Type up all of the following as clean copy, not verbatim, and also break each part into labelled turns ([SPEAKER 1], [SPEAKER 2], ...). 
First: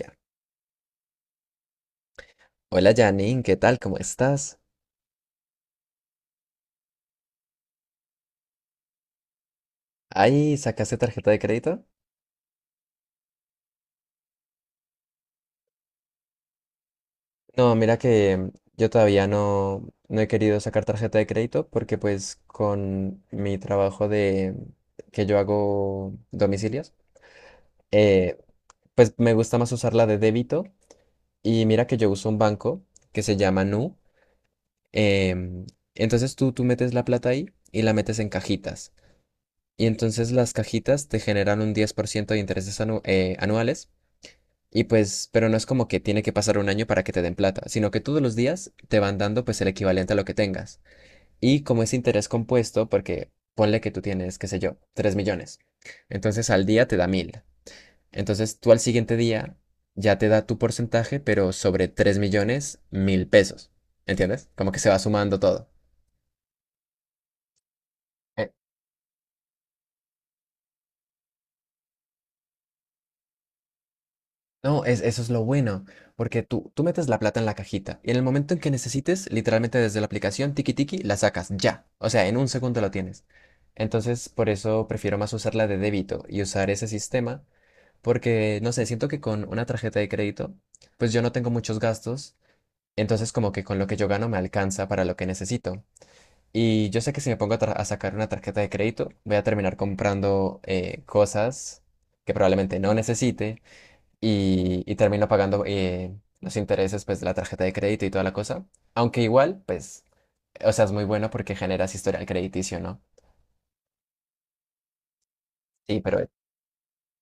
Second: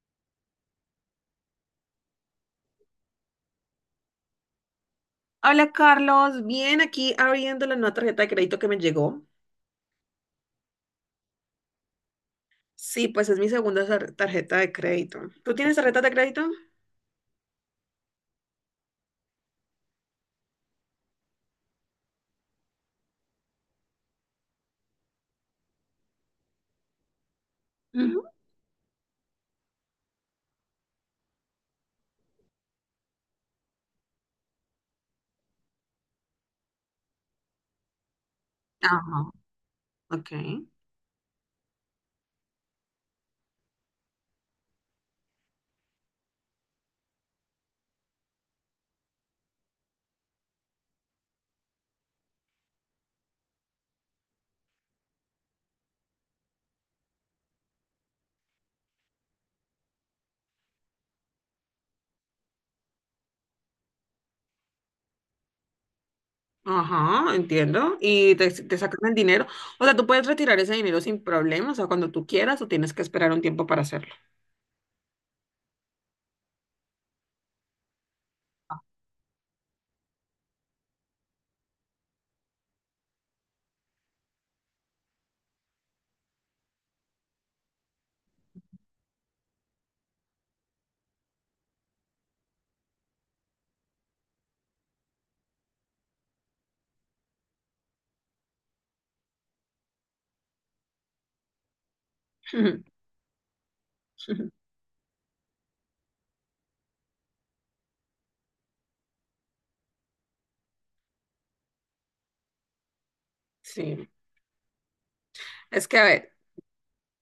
[SPEAKER 1] Ya. Hola Janine, ¿qué tal? ¿Cómo estás?
[SPEAKER 2] Hola Carlos, bien aquí abriendo la nueva tarjeta de crédito que me llegó.
[SPEAKER 1] Ay, ¿sacaste tarjeta de crédito?
[SPEAKER 2] Sí, pues es mi segunda tarjeta de crédito. ¿Tú tienes tarjeta de crédito?
[SPEAKER 1] No, mira que yo todavía no, no he querido sacar tarjeta de crédito porque pues con mi trabajo de que yo hago domicilios,
[SPEAKER 2] Ujú.
[SPEAKER 1] eh, pues me gusta más usar la de débito y mira que yo uso un banco que se llama Nu. em, entonces tú metes la plata ahí y la metes en cajitas.
[SPEAKER 2] Ajá,
[SPEAKER 1] Y
[SPEAKER 2] ok.
[SPEAKER 1] entonces las cajitas te generan un 10% de intereses anuales. Y pues, pero no es como que tiene que pasar un año para que te den plata, sino que todos los días te van dando pues el equivalente a lo que tengas. Y como es interés compuesto, porque ponle que tú tienes, qué sé yo, 3 millones. Entonces al día te da 1.000. Entonces tú al siguiente día ya te da tu porcentaje, pero sobre 3 millones, 1.000 pesos. ¿Entiendes? Como que se va sumando todo.
[SPEAKER 2] Ajá, entiendo. Y te sacan el dinero. O sea, tú puedes retirar ese dinero sin problemas, o sea, cuando tú quieras, o tienes que esperar un tiempo para hacerlo.
[SPEAKER 1] No, es, eso es lo bueno, porque tú metes la plata en la cajita y en el momento en que necesites, literalmente desde la aplicación Tiki Tiki, la sacas ya. O sea, en un segundo lo tienes. Entonces, por eso prefiero más usar la de débito y usar ese sistema, porque, no sé, siento que con una tarjeta de crédito, pues yo no tengo muchos gastos, entonces como que con lo que yo gano me alcanza para lo que necesito. Y yo sé que si me pongo a, a sacar una tarjeta de crédito, voy a terminar comprando cosas que probablemente
[SPEAKER 2] Ujú,
[SPEAKER 1] no necesite
[SPEAKER 2] ujú.
[SPEAKER 1] y termino pagando los intereses pues, de la tarjeta de crédito y toda la cosa. Aunque igual, pues, o sea, es muy bueno porque generas historial crediticio, ¿no?
[SPEAKER 2] Sí. Es que,
[SPEAKER 1] Sí,
[SPEAKER 2] a
[SPEAKER 1] pero,
[SPEAKER 2] ver,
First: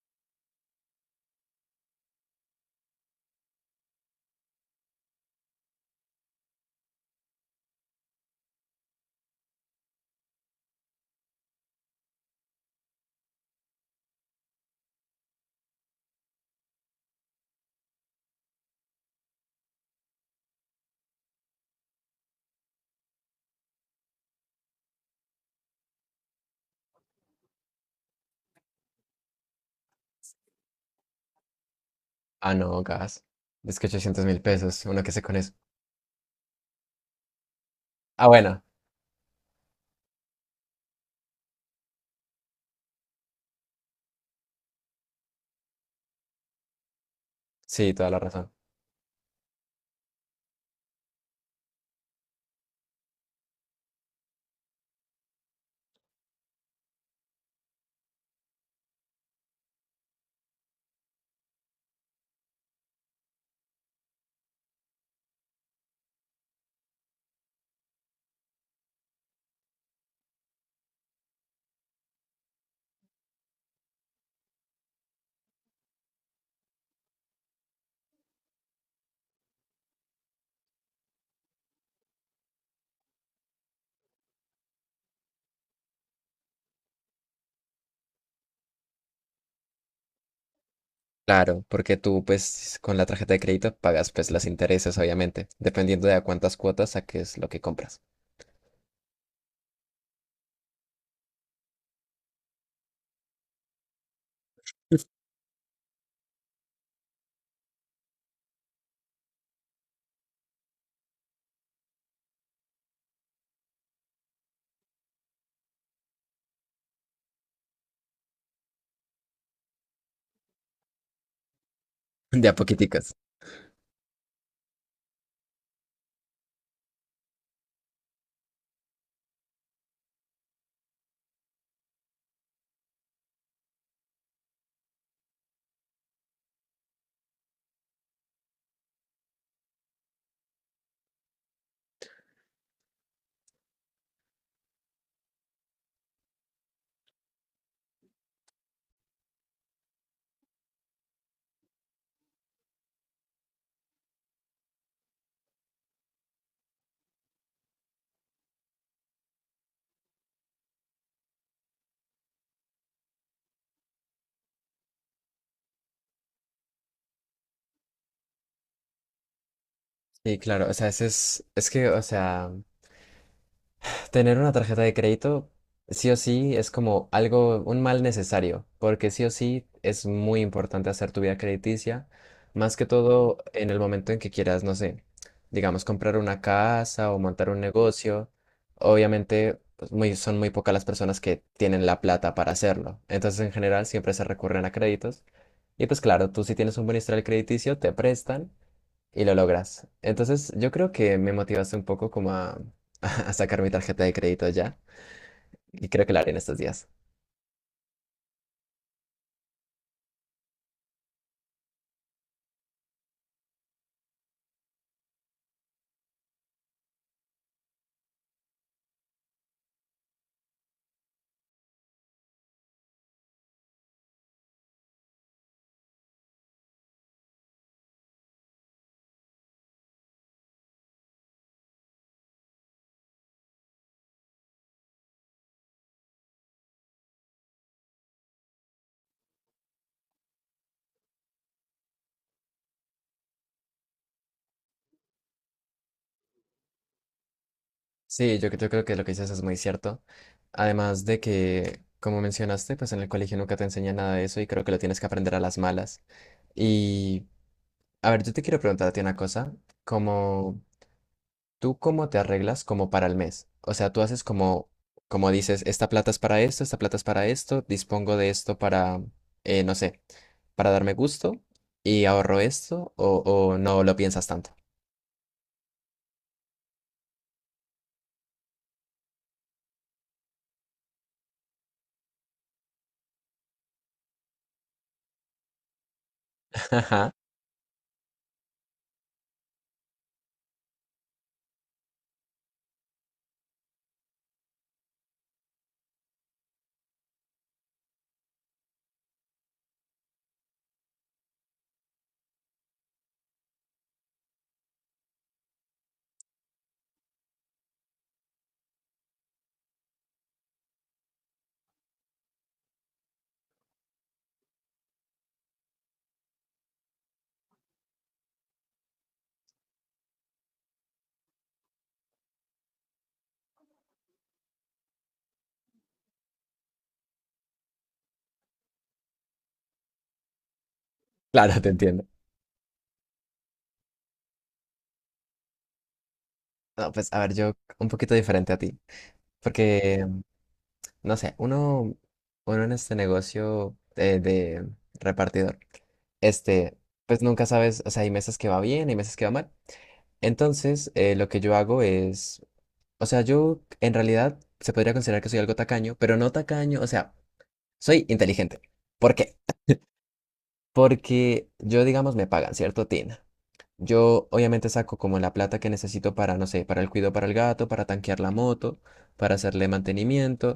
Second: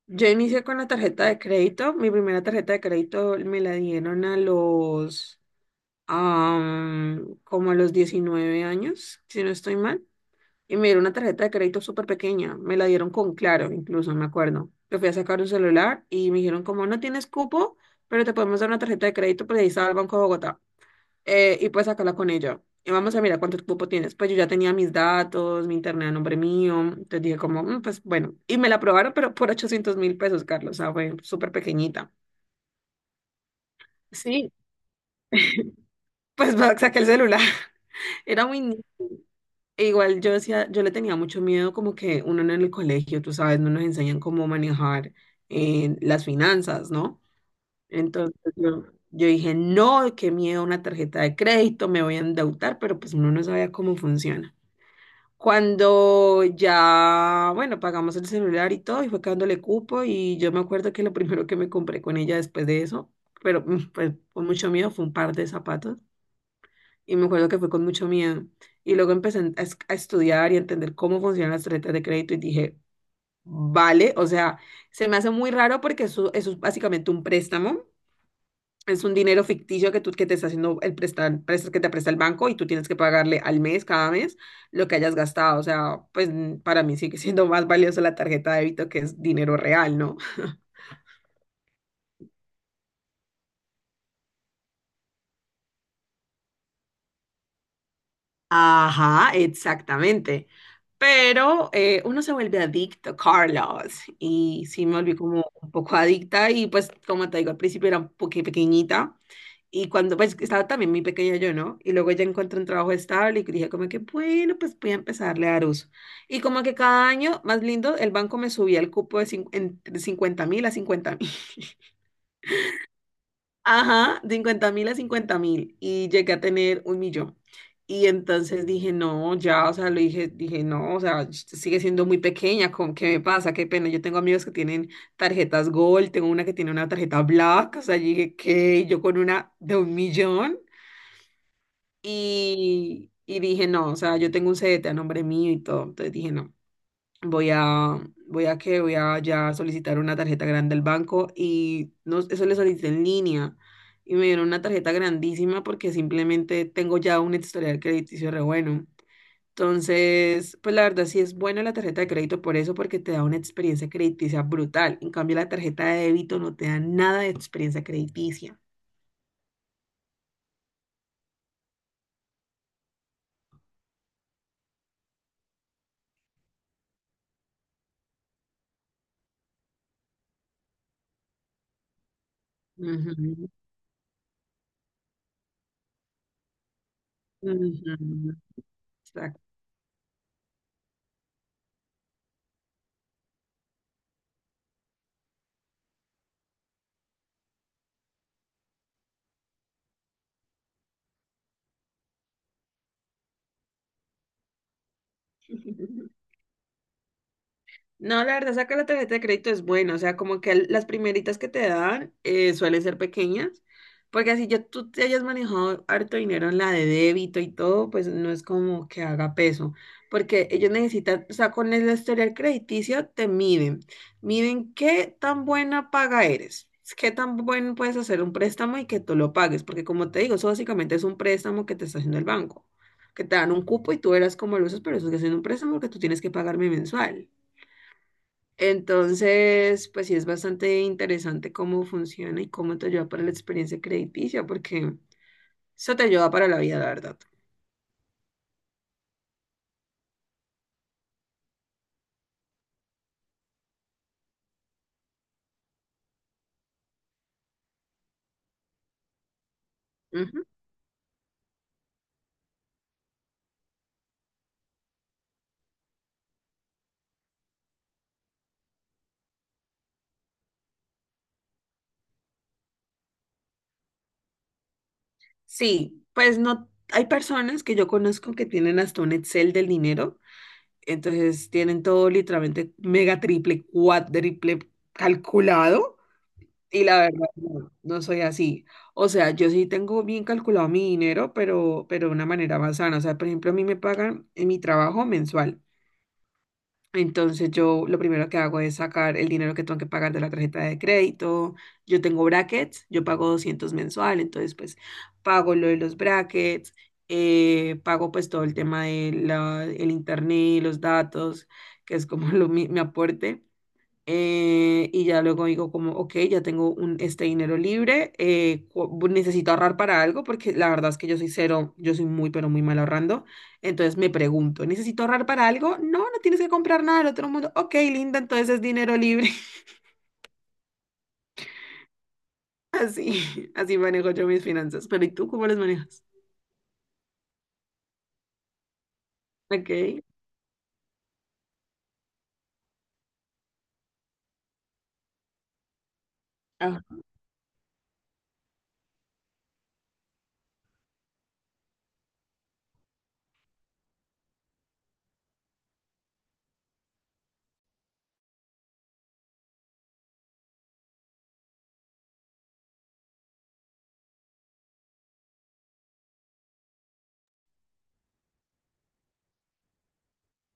[SPEAKER 2] yo inicié con la tarjeta de crédito. Mi primera tarjeta de crédito me la dieron como a los 19 años, si no estoy mal. Y me dieron una tarjeta de crédito súper pequeña. Me la dieron con Claro, incluso, me acuerdo. Yo fui a sacar un celular y me dijeron como: "No tienes cupo, pero te podemos dar una tarjeta de crédito", pues ahí estaba el Banco de Bogotá. Y puedes sacarla con ella. Y vamos a mirar cuánto cupo tienes. Pues yo ya tenía mis datos, mi internet a nombre mío. Entonces dije como: "Mm, pues bueno". Y me la aprobaron, pero por 800.000 pesos, Carlos. O sea, fue súper pequeñita.
[SPEAKER 1] ah, no, gas. Es que ochocientos mil
[SPEAKER 2] Sí,
[SPEAKER 1] pesos, uno que sé con eso.
[SPEAKER 2] pues saqué el celular.
[SPEAKER 1] Ah,
[SPEAKER 2] Era muy.
[SPEAKER 1] bueno,
[SPEAKER 2] Igual yo decía, yo le tenía mucho miedo, como que uno en el colegio, tú sabes, no nos enseñan cómo manejar las finanzas, ¿no?
[SPEAKER 1] sí, toda la razón.
[SPEAKER 2] Entonces yo dije: "No, qué miedo una tarjeta de crédito, me voy a endeudar", pero pues uno no sabía cómo funciona. Cuando ya, bueno, pagamos el celular y todo, y fue quedándole cupo, y yo me acuerdo que lo primero que me compré con ella después de eso, pero pues con mucho miedo, fue un par de zapatos, y me acuerdo que fue con mucho miedo. Y luego empecé a estudiar y a entender cómo funcionan las tarjetas de crédito y dije: "Vale, o sea, se me hace muy raro porque eso es básicamente un préstamo. Es un dinero ficticio que te está haciendo el prestar, prestas que te presta el banco y tú tienes que pagarle al mes, cada mes, lo que hayas gastado". O sea, pues para mí sigue siendo más valioso la tarjeta de débito, que es dinero real, ¿no?
[SPEAKER 1] Claro, porque tú pues con la tarjeta de crédito pagas pues los intereses, obviamente, dependiendo de a cuántas cuotas saques lo que compras.
[SPEAKER 2] Ajá, exactamente. Pero uno se vuelve adicto, Carlos, y sí me volví como un poco adicta, y pues como te digo, al principio era un poquito pequeñita, y cuando pues estaba también muy pequeña yo, ¿no? Y luego ya encontré un trabajo estable y dije como que bueno, pues voy a empezarle a dar uso. Y como que cada año, más lindo, el banco me subía el cupo de entre 50 mil a 50.000.
[SPEAKER 1] De a poquiticas.
[SPEAKER 2] Ajá, 50.000 a 50.000, y llegué a tener un millón. Y entonces dije: "No, ya, o sea", lo dije, "No, o sea, sigue siendo muy pequeña, ¿con qué me pasa? Qué pena. Yo tengo amigos que tienen tarjetas Gold, tengo una que tiene una tarjeta Black, o sea". Yo dije: "¿Qué? Yo con una de un millón". Y dije: "No, o sea, yo tengo un CDT a nombre mío y todo". Entonces dije: "No. Voy a, voy a ya solicitar una tarjeta grande al banco", y no, eso le solicité en línea y me dieron una tarjeta grandísima porque simplemente tengo ya un historial crediticio re bueno. Entonces, pues la verdad sí es buena la tarjeta de crédito por eso, porque te da una experiencia crediticia brutal. En cambio, la tarjeta de débito no te da nada de experiencia crediticia.
[SPEAKER 1] Sí, claro, o sea, es que, o sea, tener una tarjeta de crédito, sí o sí, es como algo, un mal necesario, porque sí o sí es muy importante hacer tu vida crediticia, más que todo
[SPEAKER 2] Ujú,
[SPEAKER 1] en el momento en que quieras, no sé, digamos, comprar una casa o montar un negocio.
[SPEAKER 2] ujú, exacto.
[SPEAKER 1] Obviamente, pues, muy, son muy pocas las personas que tienen la plata para hacerlo. Entonces, en general, siempre se recurren a créditos. Y pues claro, tú si tienes un buen historial crediticio, te prestan y lo logras. Entonces, yo creo que me motivaste un poco como a, a sacar mi tarjeta de crédito ya y creo que lo haré en estos días.
[SPEAKER 2] No, la verdad, sacar la tarjeta de crédito es bueno, o sea, como que las primeritas que te dan suelen ser pequeñas, porque así ya tú te hayas manejado harto dinero en la de débito y todo, pues no es como que haga peso, porque ellos necesitan, o sea, con el historial crediticio te miden, miden qué tan buena paga eres, qué tan bueno puedes hacer un préstamo y que tú lo pagues, porque como te digo, eso básicamente es un préstamo que te está haciendo el banco, que te dan un cupo y tú verás cómo lo usas, pero eso es que es un préstamo que tú tienes que pagarme mensual. Entonces, pues sí es bastante interesante cómo funciona y cómo te ayuda para la experiencia crediticia, porque eso te ayuda para la vida, la verdad.
[SPEAKER 1] Sí, yo creo que lo que dices es muy cierto. Además de que, como mencionaste, pues en el colegio nunca te enseñan nada de eso y creo que lo tienes que aprender a las malas. Y, a ver, yo te quiero preguntar a ti una cosa,
[SPEAKER 2] Ujú.
[SPEAKER 1] como ¿tú cómo te arreglas como para el mes? O sea, tú haces como, como dices, esta plata es para esto, esta plata es para esto, dispongo de esto para, no sé, para darme gusto y ahorro esto o no lo piensas tanto.
[SPEAKER 2] Sí, pues no, hay personas que yo conozco que tienen hasta un Excel del dinero, entonces tienen todo literalmente mega, triple, cuádruple calculado, y la
[SPEAKER 1] Ajá,
[SPEAKER 2] verdad no, no soy así. O sea, yo sí tengo bien calculado mi dinero, pero de una manera más sana. O sea, por ejemplo, a mí me pagan en mi trabajo mensual. Entonces yo lo primero que hago es sacar el dinero que tengo que pagar de la tarjeta de crédito. Yo tengo brackets, yo pago 200 mensual, entonces pues pago lo de los brackets, pago pues todo el tema de el internet, los datos, que es como mi aporte. Y ya luego digo como: "Ok, ya tengo este dinero libre, necesito ahorrar para algo", porque la verdad es que yo soy cero, yo soy muy, pero muy mal ahorrando. Entonces me pregunto: "¿Necesito ahorrar para algo? No, no tienes que comprar nada del otro mundo. Ok, linda, entonces es dinero libre".
[SPEAKER 1] claro, te entiendo.
[SPEAKER 2] Así, así manejo yo mis finanzas. Pero ¿y tú cómo las manejas?
[SPEAKER 1] No, pues a ver, yo un poquito diferente a ti,
[SPEAKER 2] Ok,
[SPEAKER 1] porque, no sé, uno en este negocio de repartidor. este,
[SPEAKER 2] ah,
[SPEAKER 1] pues nunca sabes, o sea, hay meses que va bien, hay meses que va mal. Entonces, lo que yo hago es, o sea, yo en realidad se podría considerar que soy algo tacaño, pero no tacaño, o sea, soy inteligente. ¿Por qué? Porque yo, digamos, me pagan, ¿cierto, Tina? Yo obviamente saco como la plata que necesito para, no sé, para el cuido para el gato, para tanquear la moto, para hacerle mantenimiento,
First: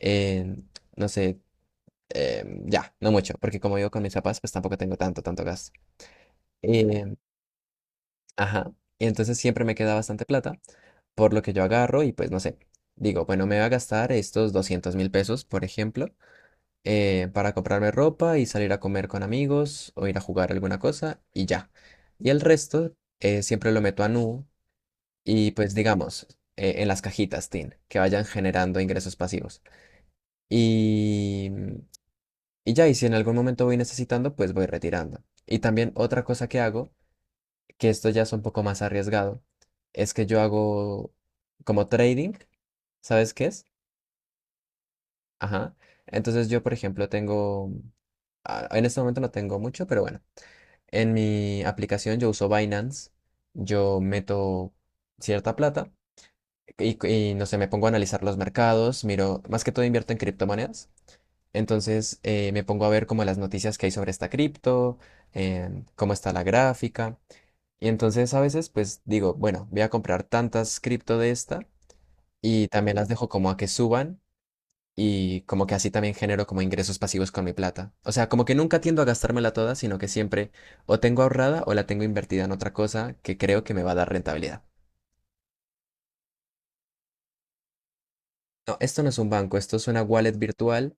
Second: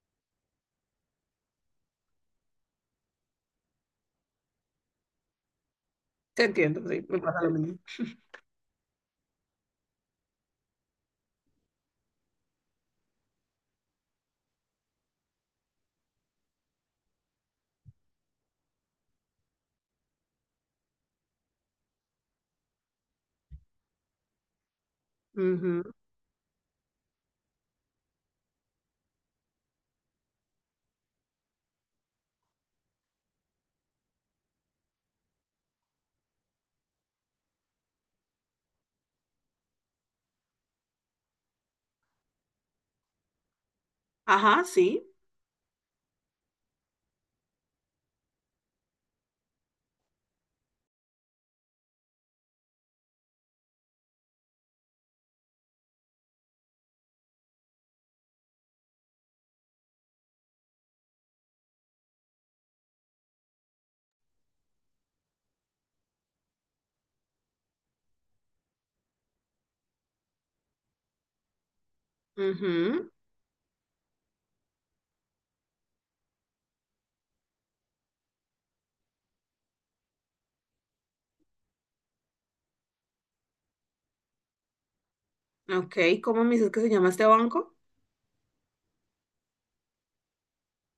[SPEAKER 1] eh, no sé, ya, no mucho, porque como vivo con mis papás, pues tampoco tengo tanto, tanto gasto.
[SPEAKER 2] te entiendo, sí,
[SPEAKER 1] Eh,
[SPEAKER 2] me pasa lo mismo.
[SPEAKER 1] Ajá. Y entonces siempre me queda bastante plata, por lo que yo agarro y pues no sé, digo, bueno, me voy a gastar estos 200.000 pesos, por ejemplo, para comprarme ropa y salir a comer con amigos o ir a jugar alguna cosa y ya. Y el resto siempre lo meto a Nu y pues
[SPEAKER 2] Ujú.
[SPEAKER 1] digamos, en las cajitas, Tin, que vayan generando ingresos pasivos. Y, y ya, y si en algún momento voy necesitando, pues voy retirando. Y también otra cosa que hago que esto ya es un poco más arriesgado, es que yo hago como trading, ¿sabes qué es?
[SPEAKER 2] Ajá, sí.
[SPEAKER 1] Ajá. Entonces yo, por ejemplo, tengo, ah, en este momento no tengo mucho, pero bueno, en mi aplicación yo uso Binance, yo meto cierta plata no sé, me pongo a analizar los mercados, miro, más que todo invierto en criptomonedas. Entonces me pongo a ver como las noticias que hay sobre esta cripto, cómo está la gráfica. Y entonces a veces pues digo, bueno, voy a comprar tantas cripto de esta y también las
[SPEAKER 2] Ujú.
[SPEAKER 1] dejo como a que suban y como que así también genero como ingresos pasivos con mi plata. O sea, como que nunca tiendo a gastármela toda, sino que siempre o tengo ahorrada o la tengo invertida en otra cosa que creo que me va a dar rentabilidad.
[SPEAKER 2] Ok, ¿cómo me dices que se llama este banco?
[SPEAKER 1] No, esto no es un banco, esto es una wallet virtual,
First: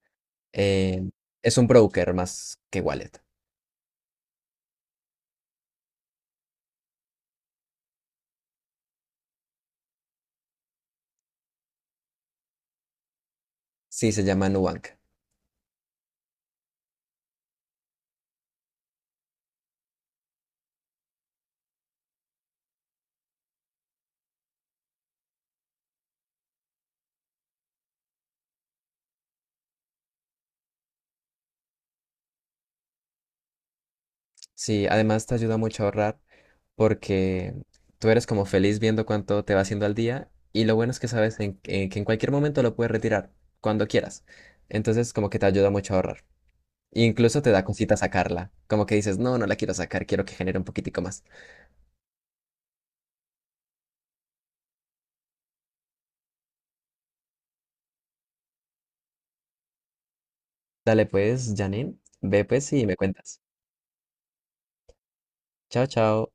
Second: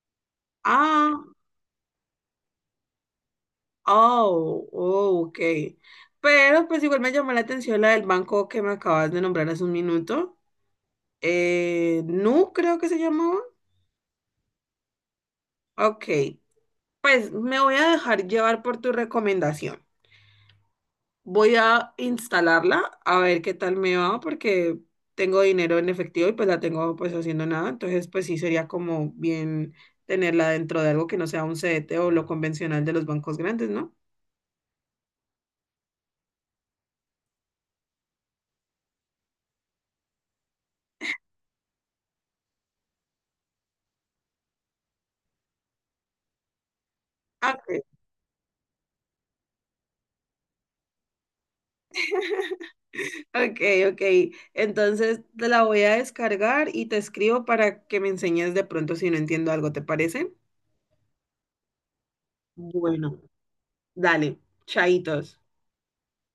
[SPEAKER 1] eh,
[SPEAKER 2] Ah.
[SPEAKER 1] es un broker más que wallet.
[SPEAKER 2] Oh, oh, ok. Pero pues igual me llamó la atención la del banco que me acabas de nombrar hace un minuto. Nu, creo que se llamaba.
[SPEAKER 1] Sí, se llama Nubank.
[SPEAKER 2] Ok. Pues me voy a dejar llevar por tu recomendación. Voy a instalarla a ver qué tal me va, porque tengo dinero en efectivo y pues la tengo pues haciendo nada. Entonces pues sí sería como bien tenerla dentro de algo que no sea un CDT o lo convencional de los bancos grandes, ¿no?
[SPEAKER 1] Sí, además te ayuda mucho a ahorrar porque tú eres como feliz viendo cuánto te va haciendo al día y lo bueno es que sabes en que en cualquier momento lo puedes retirar, cuando quieras. Entonces como que te ayuda mucho a ahorrar. Incluso te
[SPEAKER 2] Ah,
[SPEAKER 1] da
[SPEAKER 2] ok.
[SPEAKER 1] cosita sacarla, como que dices, no, no la quiero sacar, quiero que genere un poquitico más.
[SPEAKER 2] Ok, ok. Entonces te la voy a descargar y te escribo para que me enseñes de pronto si no entiendo algo, ¿te parece?
[SPEAKER 1] Dale pues, Janine, ve pues y me
[SPEAKER 2] Bueno,
[SPEAKER 1] cuentas.
[SPEAKER 2] dale, chaitos.
[SPEAKER 1] Chao, chao.